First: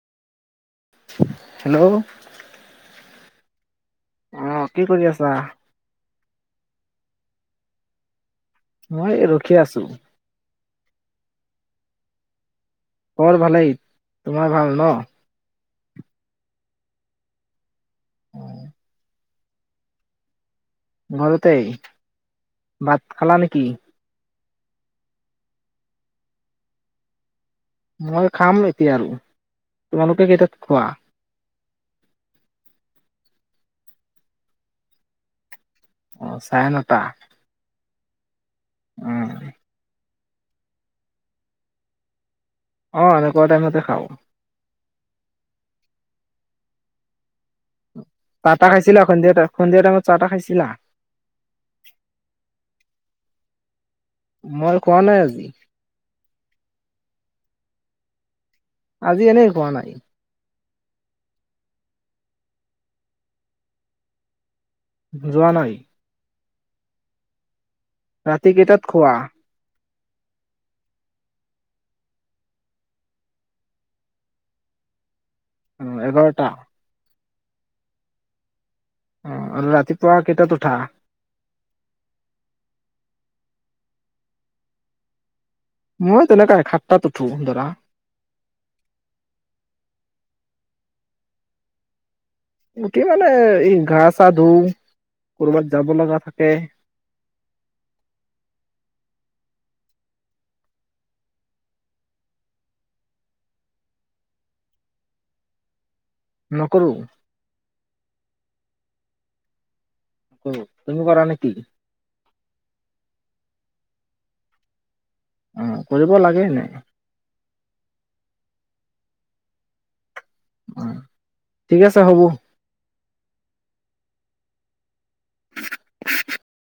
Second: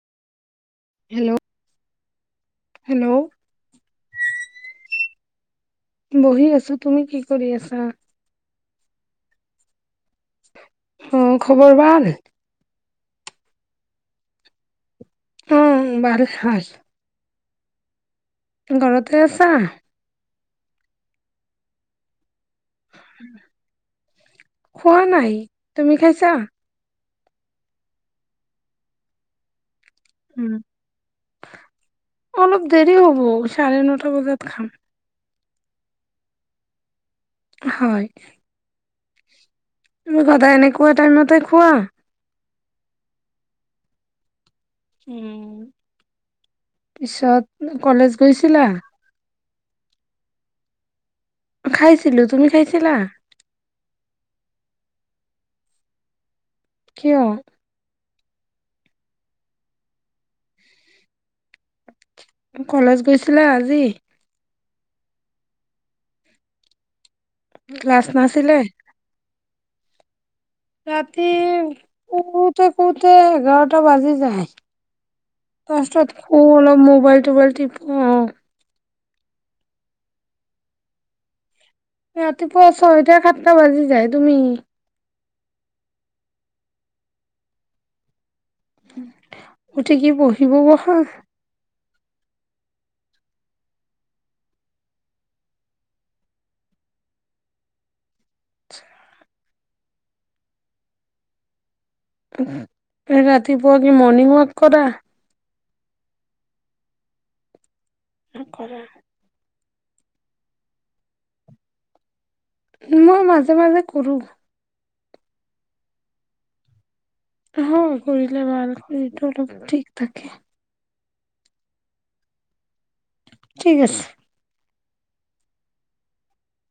Hello? Hello ' hello? অহ কি কৰি আছা? বহি আছো। তুমি কি কৰি আছা? মই ৰখি আছো। অহ খবৰ ভাল? খবৰ ভালেই, তোমাৰ ভাল ন? অ' ভাল ভাল। ঘৰতে আছা? মাজতেই ভাত খালা নেকি? খোৱা নাই, তুমি খাইছা? মই খাম এতিয়া আৰু তোমালোকে উম, কেইটাত খোৱা অলপ দেৰি হব। চাৰে নটা বজাত খাম। অ' চাৰেনতা হয়- উম তুমি সদায় এনেকুৱা টাইমতে খোৱা অ এনেকুৱা টাইমতে খাওঁ। উ পিছত কলেজ গৈছিলা পাটা খাইছিলা [unintelligible] সন্ধিয়া টাইমত চাহ তাহ খাইছিলা? খাইছিলো। তুমি খাইছিলা? মই খোৱা নাই আজি কিয়? আজি এনেই খোৱা নাই। কলেজ গৈছিলা আজি? যোৱা নাই ক্লাছ ৰাতি নাছিলে কেইটাত খোৱা? ৰাতি শোওঁতে-শোওঁতে এঘাৰটা বাজি যায়। তাৰপিছত খু এঘাৰটা অলব মোবাইল তোৰ বালতি পো অ অ আৰু ৰাতিপুৱা কেইটাত উঠা? ৰাতিপুৱা ছয় টা সাতটা বাজি যায় তুমি মই তেনেকুৱা এ সাতটাত উঠো ধৰা। উ উঠি কি পঢ়িব বহা গোটেই মানে ঘা চা ধুও কবাত যাব লগা থাকে ৰাতিপুৱা কি মৰ্ণিং ৱাক কৰা নকৰোঁ। কৰা। তুমি কৰা নেকি মই মাজে মাজে কৰো অ কৰিব লাগে এনেই অহ কৰিলে ভাল এইটো অলপ ঠিক থাকে ঠিক আছে হ'ব ঠিক আছে